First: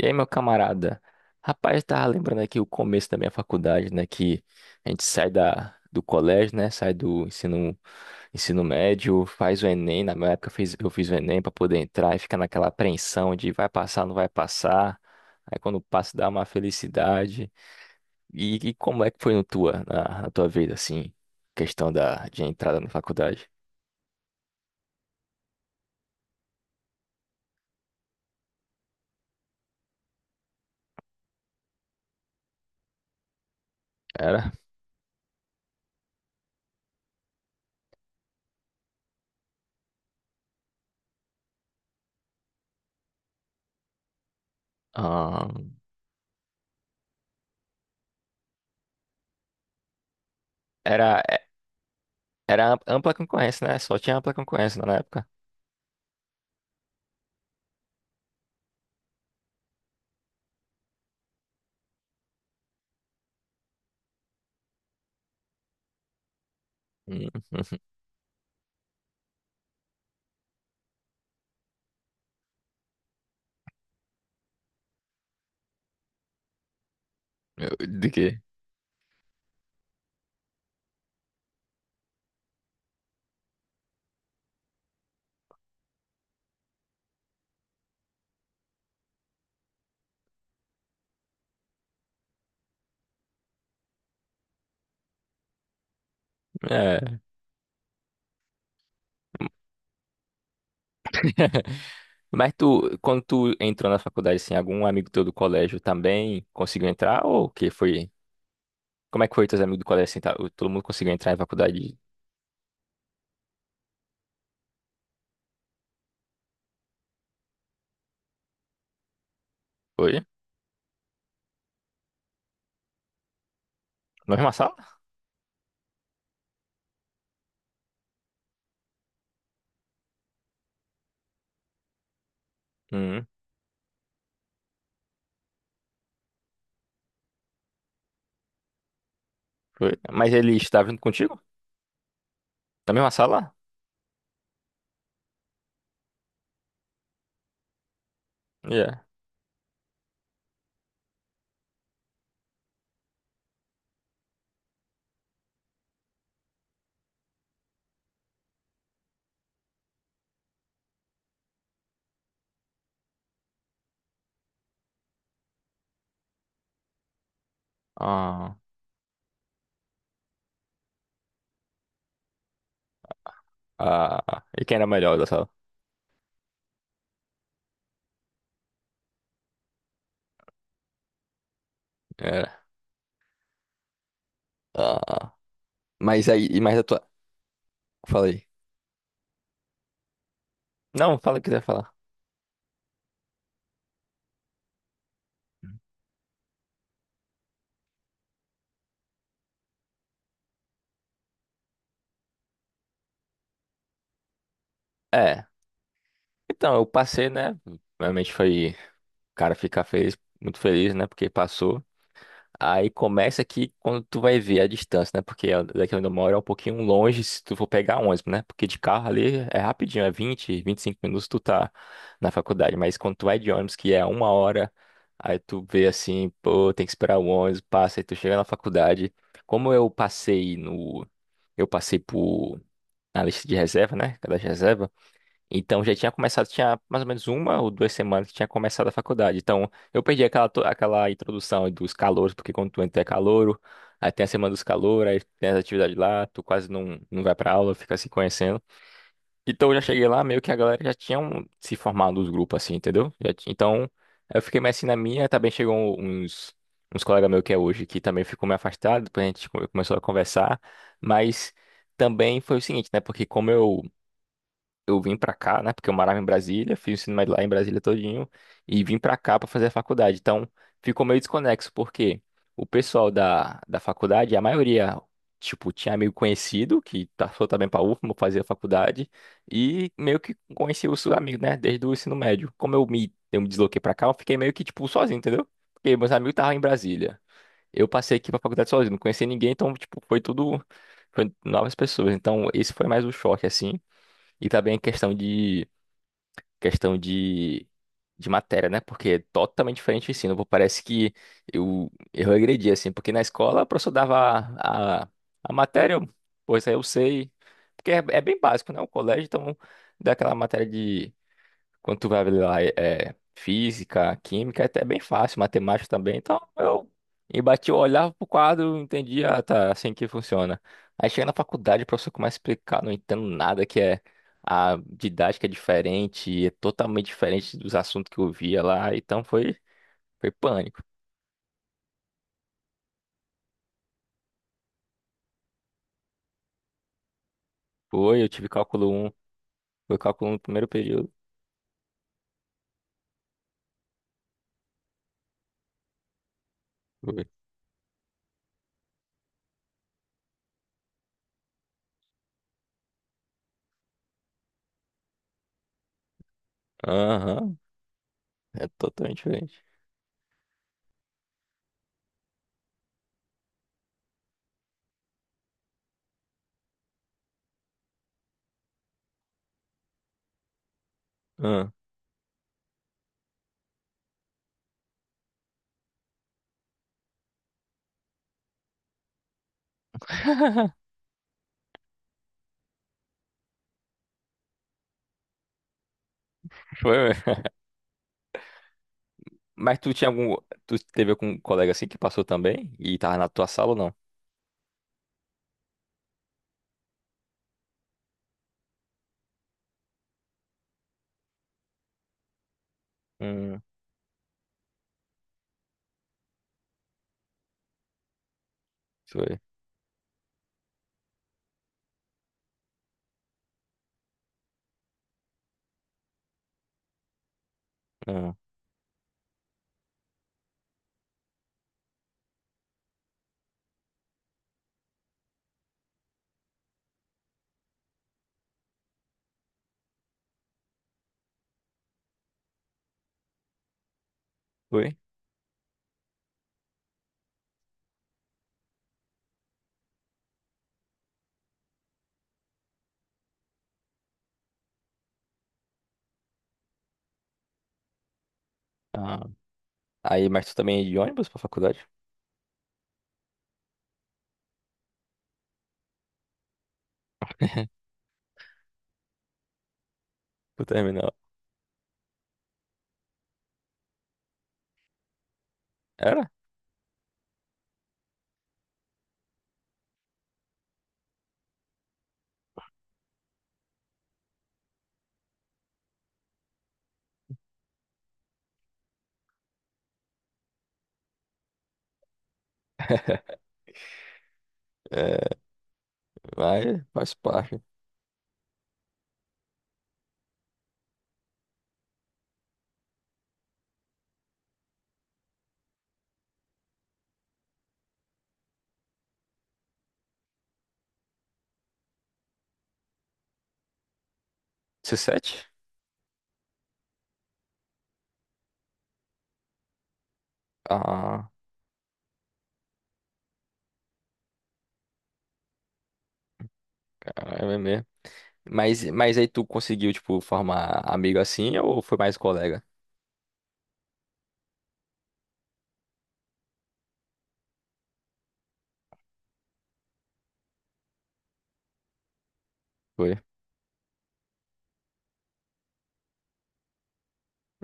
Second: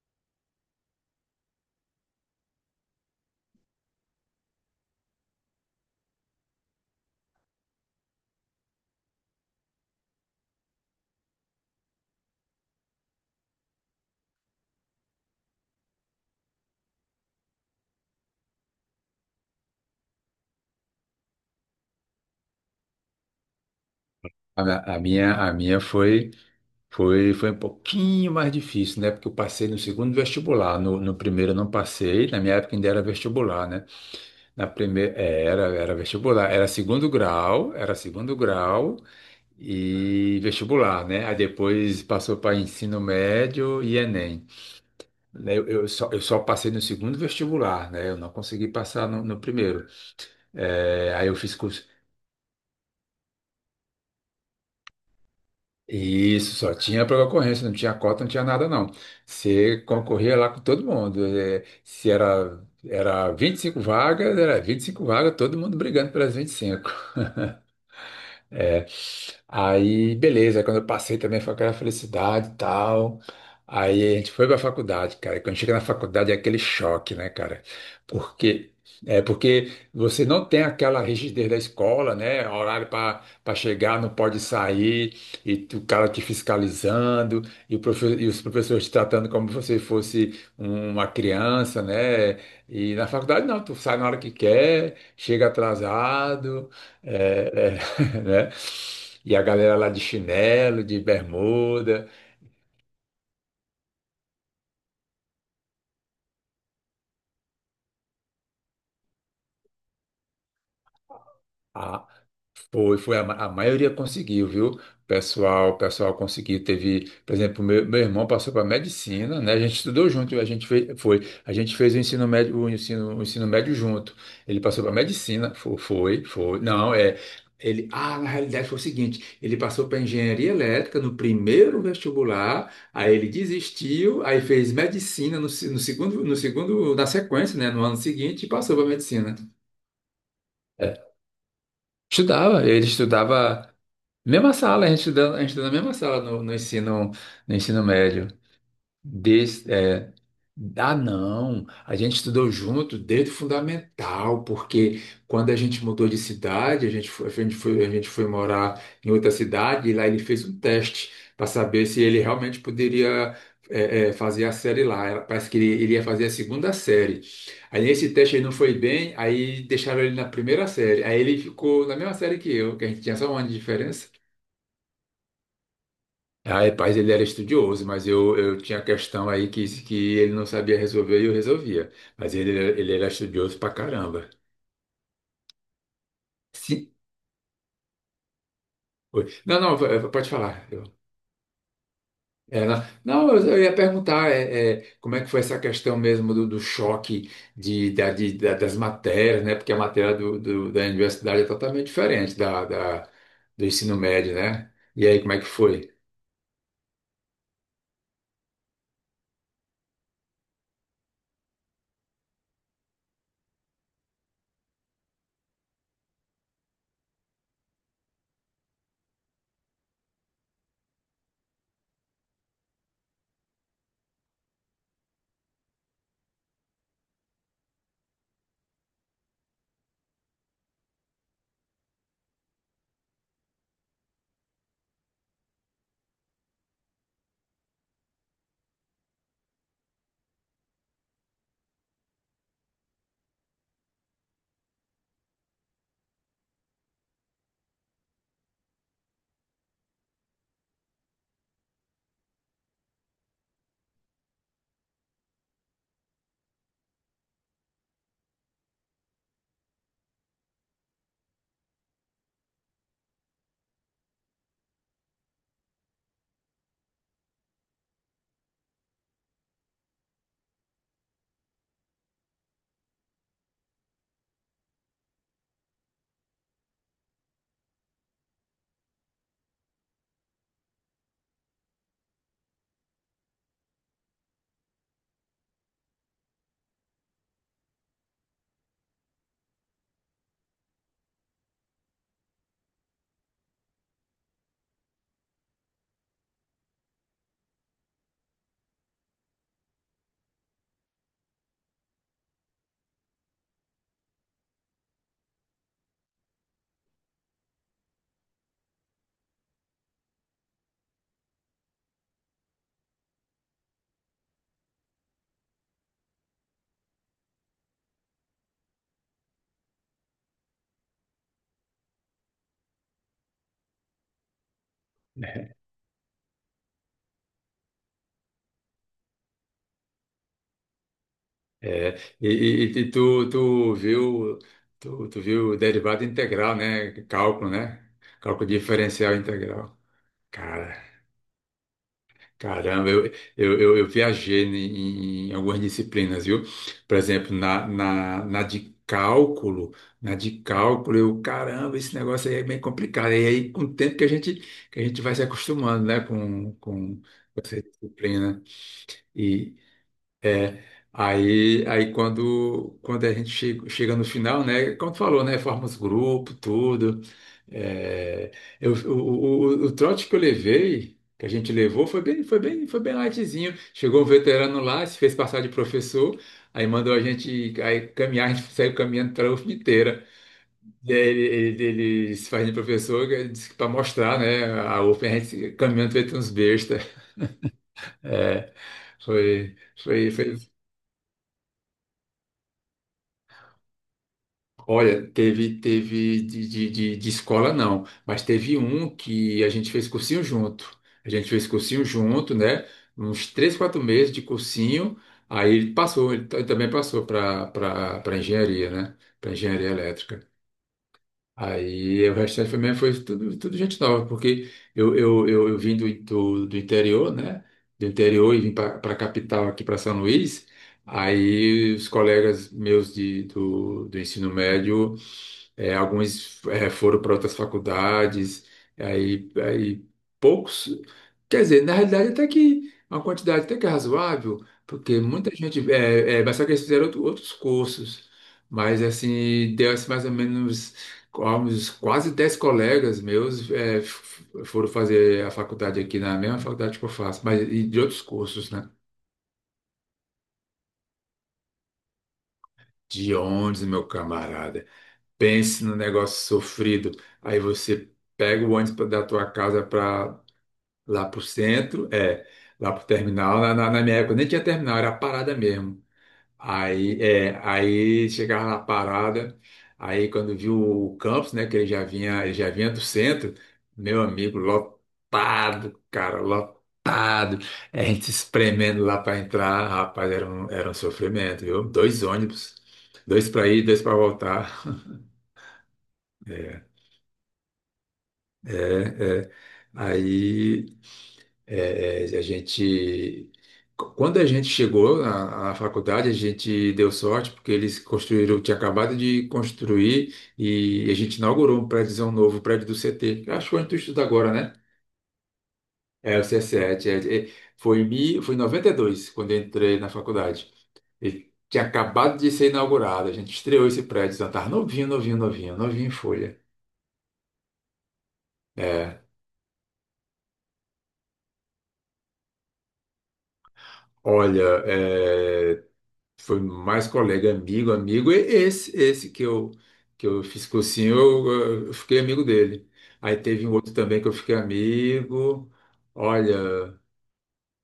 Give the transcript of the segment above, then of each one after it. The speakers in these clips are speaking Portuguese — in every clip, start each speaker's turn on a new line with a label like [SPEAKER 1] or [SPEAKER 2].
[SPEAKER 1] E aí, meu camarada? Rapaz, eu tava lembrando aqui o começo da minha faculdade, né? Que a gente sai do colégio, né? Sai do ensino médio, faz o Enem. Na minha época eu fiz o Enem pra poder entrar e fica naquela apreensão de vai passar, não vai passar. Aí quando passa dá uma felicidade. E como é que foi no tua, na, na tua vida, assim, questão de entrada na faculdade?
[SPEAKER 2] A minha foi um pouquinho mais difícil, né? Porque eu passei no segundo vestibular. No primeiro eu não passei, na minha época ainda era vestibular, né?
[SPEAKER 1] Era?
[SPEAKER 2] Na primeira, era vestibular, era segundo grau, e vestibular, né? Aí depois passou para ensino médio e Enem. Né, Eu,
[SPEAKER 1] Ahn.
[SPEAKER 2] eu só, eu só passei no segundo vestibular, né? Eu não consegui passar no primeiro. É,
[SPEAKER 1] era,
[SPEAKER 2] aí eu fiz curso.
[SPEAKER 1] era ampla concorrência, né? Só tinha ampla concorrência na época.
[SPEAKER 2] Isso, só tinha para concorrência, não tinha cota, não tinha nada, não. Você concorria lá com todo mundo. Se era, 25 vagas, todo mundo brigando pelas 25.
[SPEAKER 1] Hum.
[SPEAKER 2] É. Aí, beleza. Aí quando eu passei também foi aquela felicidade e tal. Aí a gente foi pra faculdade, cara. E quando chega na faculdade é aquele choque, né, cara?
[SPEAKER 1] De quê?
[SPEAKER 2] Porque porque você não tem aquela rigidez da escola, né? Horário para chegar, não pode sair, o cara te fiscalizando, e os professores te tratando como se você fosse uma criança, né? E na faculdade não, tu sai na hora que quer, chega atrasado.
[SPEAKER 1] É.
[SPEAKER 2] é, é né? E a galera lá de chinelo, de bermuda.
[SPEAKER 1] Mas tu, quando tu entrou na faculdade, assim, algum amigo teu do colégio também conseguiu entrar? Ou o que foi? Como é que foi teus amigos do colégio, assim, tá? Todo mundo conseguiu entrar em faculdade?
[SPEAKER 2] A, Foi, foi, a maioria conseguiu, viu? O pessoal conseguiu, teve, por exemplo, meu irmão passou para medicina, né? A gente estudou
[SPEAKER 1] Foi?
[SPEAKER 2] junto, a gente fez, foi, a gente fez o ensino médio, o ensino médio junto.
[SPEAKER 1] Na mesma
[SPEAKER 2] Ele passou para
[SPEAKER 1] sala?
[SPEAKER 2] medicina, foi. Não, é, ele, ah, na realidade foi o seguinte, ele passou para engenharia elétrica no primeiro vestibular, aí
[SPEAKER 1] Hum,
[SPEAKER 2] ele desistiu, aí fez medicina no segundo, na sequência, né? No ano seguinte, e passou para medicina.
[SPEAKER 1] foi. Mas ele estava junto
[SPEAKER 2] É.
[SPEAKER 1] contigo?
[SPEAKER 2] Estudava, ele
[SPEAKER 1] Na mesma sala?
[SPEAKER 2] estudava. Mesma sala, a gente estudou na mesma sala no ensino médio.
[SPEAKER 1] Yeah.
[SPEAKER 2] Desde, é, ah, não, A gente estudou junto desde o fundamental, porque quando a gente mudou de cidade, a gente foi morar em outra cidade e lá ele fez um teste para saber se ele realmente poderia fazer a série lá. Parece que ele ia fazer a segunda série. Aí nesse teste ele não
[SPEAKER 1] Ah,
[SPEAKER 2] foi bem, aí deixaram ele na primeira série. Aí ele ficou na mesma série que eu, que a gente tinha só um ano de diferença.
[SPEAKER 1] ah. E quem era melhor da sala?
[SPEAKER 2] Ah, rapaz, ele era estudioso, mas eu tinha questão aí que ele não sabia resolver e eu resolvia. Mas
[SPEAKER 1] Era.
[SPEAKER 2] ele era estudioso pra caramba.
[SPEAKER 1] Ah. Mas aí, e mais a
[SPEAKER 2] Sim.
[SPEAKER 1] tua... Falei.
[SPEAKER 2] Oi. Não, não, pode falar. Eu-
[SPEAKER 1] Não, fala o que quiser falar.
[SPEAKER 2] é, não, não, Eu ia perguntar como é que foi essa questão mesmo do choque das matérias, né? Porque a matéria da universidade é totalmente diferente do ensino médio, né? E aí, como é
[SPEAKER 1] É.
[SPEAKER 2] que foi?
[SPEAKER 1] Então, eu passei, né? Realmente foi... O cara fica feliz, muito feliz, né? Porque passou. Aí começa aqui quando tu vai ver a distância, né? Porque daqui onde eu moro é um pouquinho longe se tu for pegar ônibus, né? Porque de carro ali é rapidinho, é 20, 25 minutos tu tá na faculdade. Mas quando tu vai de ônibus, que é uma hora, aí tu vê assim, pô, tem que esperar o ônibus, passa, aí tu chega na faculdade. Como eu passei no. Eu passei por. Na lista de reserva, né? Cada reserva. Então já tinha começado, tinha mais ou menos uma ou duas semanas que tinha começado a faculdade. Então eu perdi aquela introdução dos calouros, porque quando tu entra é calouro, aí tem a semana dos calouros, aí tem as atividades lá, tu quase não vai pra aula, fica se conhecendo. Então eu já cheguei lá, meio que a galera já tinha se formado os grupos assim, entendeu? Então eu fiquei mais assim na minha, também chegou um, uns, uns colegas meus que é hoje, que também ficou meio afastado, depois a gente começou a conversar, mas também foi o seguinte, né? Porque como eu vim pra cá, né? Porque eu morava em Brasília, fiz o ensino médio lá em Brasília todinho e vim pra cá pra fazer a faculdade. Então, ficou meio desconexo porque o pessoal da faculdade, a maioria, tipo, tinha amigo conhecido que passou também pra UFMA, fazia faculdade e meio que conhecia os seus amigos, né? Desde o ensino médio. Como eu me desloquei pra cá, eu fiquei meio que, tipo, sozinho, entendeu? Porque meus amigos estavam em Brasília. Eu passei aqui pra faculdade sozinho, não conhecia ninguém, então, tipo, foi tudo, foi novas pessoas. Então, esse foi mais o choque, assim. E também é questão de matéria, né? Porque é, totalmente diferente o ensino. Pô, Parece que eu regredi, assim, porque na escola o professor dava a, a, a matéria, eu- pô, isso aí eu sei. Porque é, é bem básico, né? O colégio, então, dá aquela matéria de quando tu vai lá, é física, química, é até bem fácil, matemática também. Então eu embati, eu olhava pro quadro, entendia, ah, tá, é assim que funciona. Aí chega na faculdade, o professor começa a explicar, não entendo nada que é. A didática é diferente, é totalmente diferente dos assuntos que eu via lá. Então foi pânico.
[SPEAKER 2] É, e tu, tu viu derivada integral, né? Cálculo, né?
[SPEAKER 1] Foi, eu
[SPEAKER 2] Cálculo
[SPEAKER 1] tive cálculo 1,
[SPEAKER 2] diferencial integral.
[SPEAKER 1] foi cálculo 1 no primeiro
[SPEAKER 2] Cara,
[SPEAKER 1] período.
[SPEAKER 2] caramba, eu viajei em algumas disciplinas, viu? Por
[SPEAKER 1] Foi.
[SPEAKER 2] exemplo, na de cálculo, eu, caramba, esse negócio aí é bem complicado. E aí, com o tempo que a gente vai se acostumando, né? Com
[SPEAKER 1] Aham,
[SPEAKER 2] essa disciplina.
[SPEAKER 1] é totalmente
[SPEAKER 2] E
[SPEAKER 1] diferente.
[SPEAKER 2] Aí, quando a gente chega no final, né? Como tu falou, né? Forma os grupo, tudo. É, eu, o trote que eu levei, que a gente
[SPEAKER 1] Ah,
[SPEAKER 2] levou, foi bem lightzinho. Chegou um veterano lá, se fez passar de professor, aí mandou a gente aí, caminhar, a gente saiu caminhando para a UFM inteira. E aí ele se faz de professor, ele disse que para mostrar, né? A UFM, a gente caminhando feito uns besta.
[SPEAKER 1] foi, mesmo.
[SPEAKER 2] É, foi,
[SPEAKER 1] mas tu tinha algum,
[SPEAKER 2] foi.
[SPEAKER 1] tu teve algum colega assim que passou também e tava na tua sala ou não?
[SPEAKER 2] Olha, teve, de escola não, mas teve um que a gente fez cursinho junto. A gente fez cursinho junto, né? Uns três,
[SPEAKER 1] Hum,
[SPEAKER 2] quatro meses de cursinho. Aí ele passou, ele também passou para engenharia, né? Para
[SPEAKER 1] foi.
[SPEAKER 2] engenharia elétrica. Aí o restante foi mesmo, foi tudo, tudo gente nova, porque eu vim do interior, né? Do
[SPEAKER 1] Ah,
[SPEAKER 2] interior e vim para a capital aqui para São Luís. Aí os colegas meus do ensino médio é, alguns é, foram para outras faculdades, aí poucos. Quer dizer, na realidade, até que uma quantidade até que é razoável,
[SPEAKER 1] foi?
[SPEAKER 2] porque muita gente. É, é, mas só que eles fizeram outros cursos, mas assim, deu assim, mais ou menos uns quase 10 colegas meus é, foram fazer a faculdade aqui, na mesma faculdade que eu faço, mas e de outros cursos, né?
[SPEAKER 1] Ah, aí, mas tu também ia de ônibus pra faculdade?
[SPEAKER 2] De onde, meu camarada? Pense no negócio sofrido. Aí você pega o ônibus da tua casa para
[SPEAKER 1] Pro
[SPEAKER 2] lá
[SPEAKER 1] terminal?
[SPEAKER 2] pro centro, é, lá pro terminal. Na minha época nem tinha terminal, era a parada mesmo.
[SPEAKER 1] Era?
[SPEAKER 2] Aí, é, aí chegava na parada, aí quando viu o campus, né, que ele já vinha do centro, meu amigo, lotado, cara, lotado. É, a gente se espremendo lá para entrar, rapaz, era um sofrimento, viu? Dois ônibus, dois para ir, dois para voltar.
[SPEAKER 1] É,
[SPEAKER 2] É.
[SPEAKER 1] vai, faz parte.
[SPEAKER 2] É, é. Aí é, é, a gente, quando a gente chegou na faculdade, a gente deu sorte porque eles construíram, tinha acabado de construir e a gente inaugurou o prédio do CT. Eu acho que onde tu estuda agora, né?
[SPEAKER 1] C7?
[SPEAKER 2] É, o c 7. É, é, foi, foi em 92, quando eu entrei na faculdade.
[SPEAKER 1] Ah,
[SPEAKER 2] Ele tinha acabado de ser inaugurado, a gente estreou esse prédio, então tava novinho, novinho em folha.
[SPEAKER 1] cara, é mesmo. Mas,
[SPEAKER 2] É,
[SPEAKER 1] mas aí tu conseguiu, tipo, formar amigo assim ou foi mais colega?
[SPEAKER 2] olha, é, foi mais colega, amigo, amigo. Esse que eu fiz cursinho, eu, fiquei amigo dele. Aí
[SPEAKER 1] Foi.
[SPEAKER 2] teve um outro também que eu fiquei amigo. Olha,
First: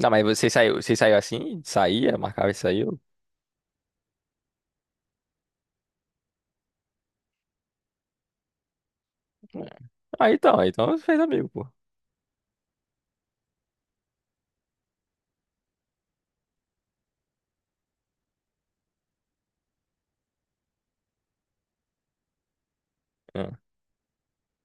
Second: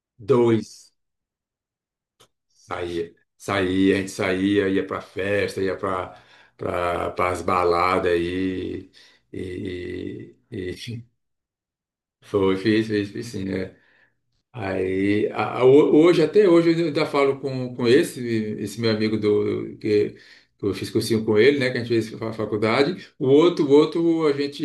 [SPEAKER 1] Não, mas você saiu,
[SPEAKER 2] dois
[SPEAKER 1] você saiu assim? Saía, marcava e saiu?
[SPEAKER 2] saía, a gente saía, ia para festa, ia para as baladas aí
[SPEAKER 1] É. Ah,
[SPEAKER 2] e,
[SPEAKER 1] então, aí
[SPEAKER 2] e,
[SPEAKER 1] então você
[SPEAKER 2] e
[SPEAKER 1] fez amigo, pô.
[SPEAKER 2] Fiz sim, né? Aí, hoje, até hoje, eu ainda falo com esse, esse meu amigo que eu fiz cursinho com ele, né? Que a gente fez faculdade.
[SPEAKER 1] É,
[SPEAKER 2] O outro, a gente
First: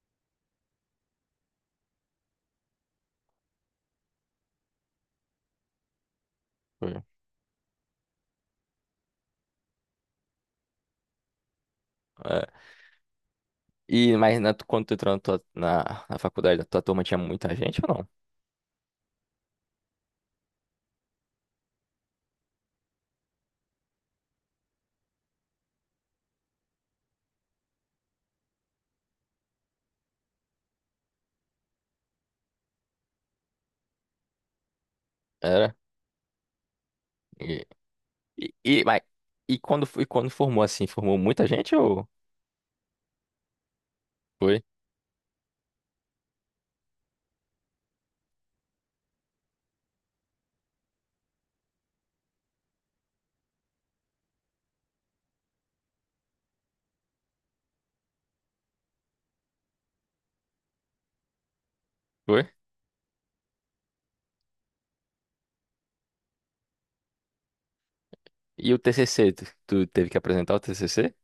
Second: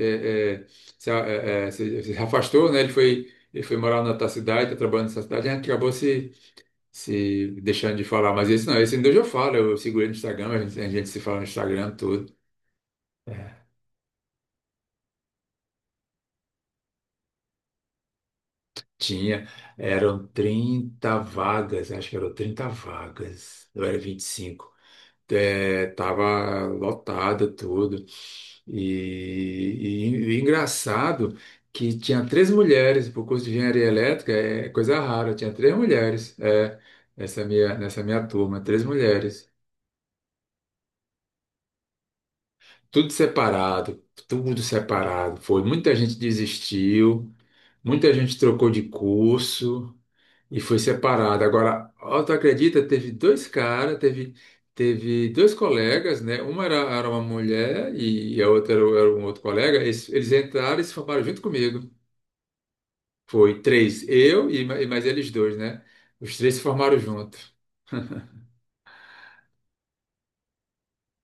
[SPEAKER 2] é, é, se, a- é, é, se- se afastou, né? Ele foi morar na outra cidade, tá trabalhando nessa cidade, a gente acabou
[SPEAKER 1] foi.
[SPEAKER 2] se deixando de falar. Mas esse não, esse ainda hoje eu falo, eu sigo ele no Instagram, a gente se fala no Instagram, tudo.
[SPEAKER 1] É. Quando tu entrou na faculdade, a tua turma tinha muita gente ou não?
[SPEAKER 2] Tinha, eram 30 vagas, acho que eram 30 vagas, eu era 25. É, tava lotada tudo. E engraçado que tinha três mulheres para o curso de engenharia elétrica, é coisa rara, tinha três
[SPEAKER 1] Era?
[SPEAKER 2] mulheres, é, nessa minha
[SPEAKER 1] E,
[SPEAKER 2] turma,
[SPEAKER 1] e,
[SPEAKER 2] três
[SPEAKER 1] mas-
[SPEAKER 2] mulheres.
[SPEAKER 1] e quando formou assim, formou muita gente ou
[SPEAKER 2] Tudo separado,
[SPEAKER 1] foi?
[SPEAKER 2] tudo separado. Foi, muita gente desistiu, muita gente trocou de curso. E foi separada. Agora, ó, tu acredita? Teve dois caras, teve dois colegas, né? Uma era, era uma mulher e a outra era, era um outro colega. Eles entraram e se formaram junto comigo.
[SPEAKER 1] Foi?
[SPEAKER 2] Foi três, eu e, e mais eles dois, né? Os três se formaram junto.
[SPEAKER 1] E o TCC, tu teve que apresentar o TCC?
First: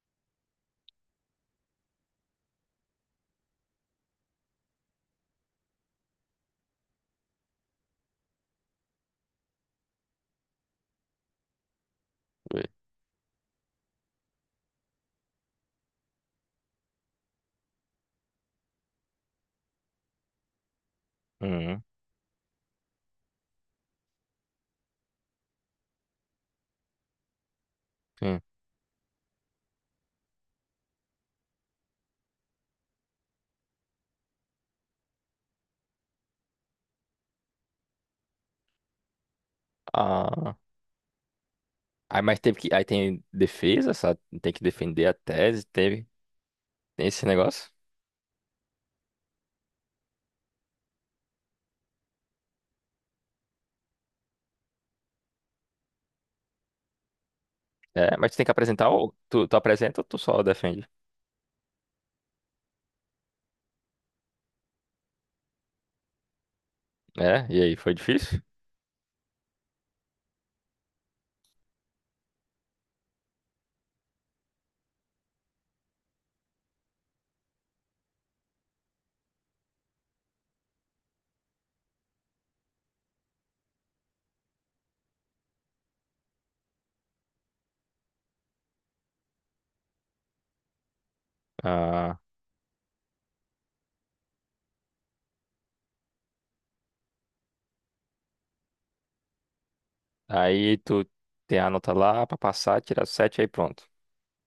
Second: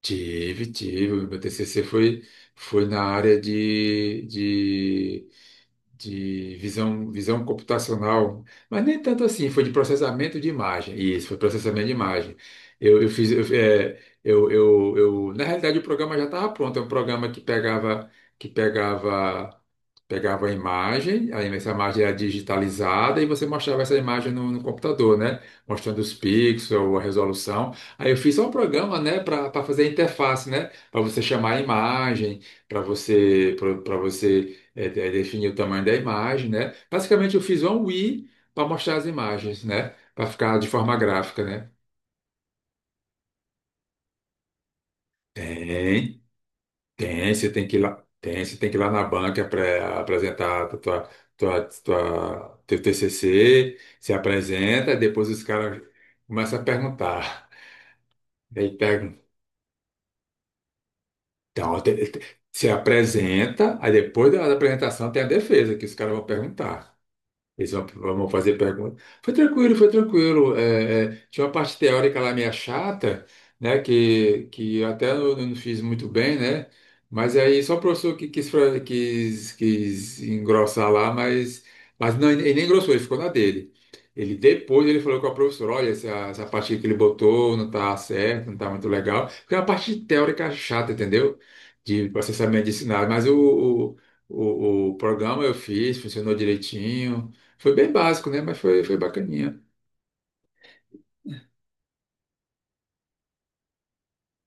[SPEAKER 2] Tive, tive. O meu TCC foi, foi na área de, visão computacional, mas nem tanto assim, foi de processamento de imagem. Isso, foi processamento de imagem.
[SPEAKER 1] Foi.
[SPEAKER 2] Eu fiz, eu, é, eu- Na realidade o programa já estava pronto, é um programa que pegava, que pegava, pegava a imagem, aí essa
[SPEAKER 1] Uhum.
[SPEAKER 2] imagem era digitalizada e você mostrava essa imagem no computador, né? Mostrando os pixels, a resolução. Aí eu fiz
[SPEAKER 1] Hum.
[SPEAKER 2] só um programa, né, para fazer a interface, né? Para você chamar a imagem, para você, para você definir o tamanho da imagem, né? Basicamente, eu fiz um Wii para mostrar as imagens, né? Para
[SPEAKER 1] Ah,
[SPEAKER 2] ficar de forma gráfica, né?
[SPEAKER 1] aí tem defesa, sabe? Tem que defender a tese, teve,
[SPEAKER 2] Tem,
[SPEAKER 1] tem esse
[SPEAKER 2] você tem
[SPEAKER 1] negócio?
[SPEAKER 2] que ir lá, tem, você tem que ir lá na banca para apresentar a tua, teu TCC, se apresenta, depois os caras começam a perguntar.
[SPEAKER 1] É, mas tu tem que
[SPEAKER 2] Aí
[SPEAKER 1] apresentar ou
[SPEAKER 2] pega,
[SPEAKER 1] tu apresenta ou tu só defende?
[SPEAKER 2] então, se apresenta, aí depois da apresentação tem a defesa, que os caras vão perguntar.
[SPEAKER 1] É, e
[SPEAKER 2] Eles
[SPEAKER 1] aí
[SPEAKER 2] vão,
[SPEAKER 1] foi
[SPEAKER 2] vão
[SPEAKER 1] difícil?
[SPEAKER 2] fazer perguntas. Foi tranquilo, foi tranquilo. É, é, tinha uma parte teórica lá meio chata, né? Que eu até eu não fiz muito bem, né? Mas aí só o professor que quis, quis engrossar lá, mas não, ele nem engrossou, ele ficou na dele. Ele falou com a professora, olha, essa parte que ele botou não tá certo, não tá muito legal. Porque é uma parte teórica chata, entendeu? De
[SPEAKER 1] Ah,
[SPEAKER 2] processamento de sinais. Mas o, o, o o programa eu fiz, funcionou direitinho. Foi bem básico, né? Mas foi, foi bacaninha.
[SPEAKER 1] aí tu tem a nota lá pra passar, tirar 7 aí pronto.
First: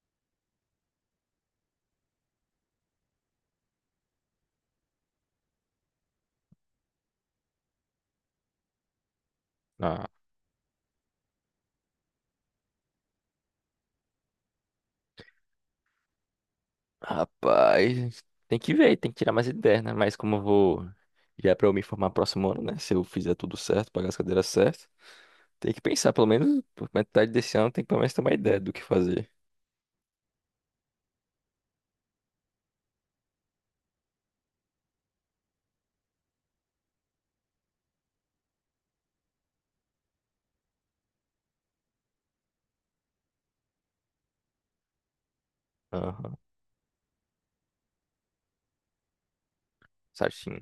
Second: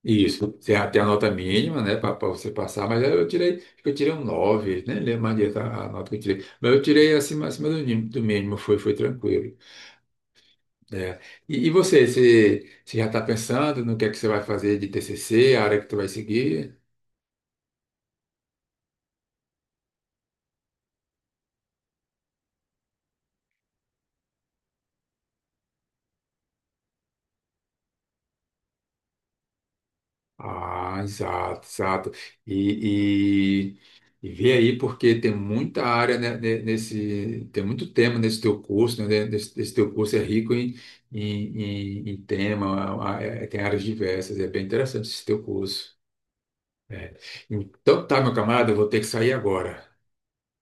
[SPEAKER 2] Isso. Tem a nota mínima, né? Para você passar, mas aí eu tirei, acho que eu tirei um nove, nem lembro mais direito a nota que eu tirei. Mas eu tirei acima, acima do, do mínimo, foi, foi tranquilo.
[SPEAKER 1] Ah,
[SPEAKER 2] Né? Você já está pensando no que é que você vai fazer de TCC, a área que tu vai seguir?
[SPEAKER 1] rapaz, tem que ver, tem que tirar mais ideias, né? Mas como eu vou. Já é pra eu me formar próximo ano, né? Se eu fizer tudo certo, pagar as cadeiras certas, tem que pensar, pelo menos por metade desse ano, tem que pelo menos ter uma ideia do que fazer.
[SPEAKER 2] Ah, exato, exato. E, e vê aí, porque tem muita área, né, tem muito tema nesse teu curso, né? Nesse teu curso é rico em, em tema, ah, tem áreas diversas, é bem interessante esse teu curso.
[SPEAKER 1] Aham,
[SPEAKER 2] É. Então tá, meu camarada, eu vou ter que sair agora.
[SPEAKER 1] certinho.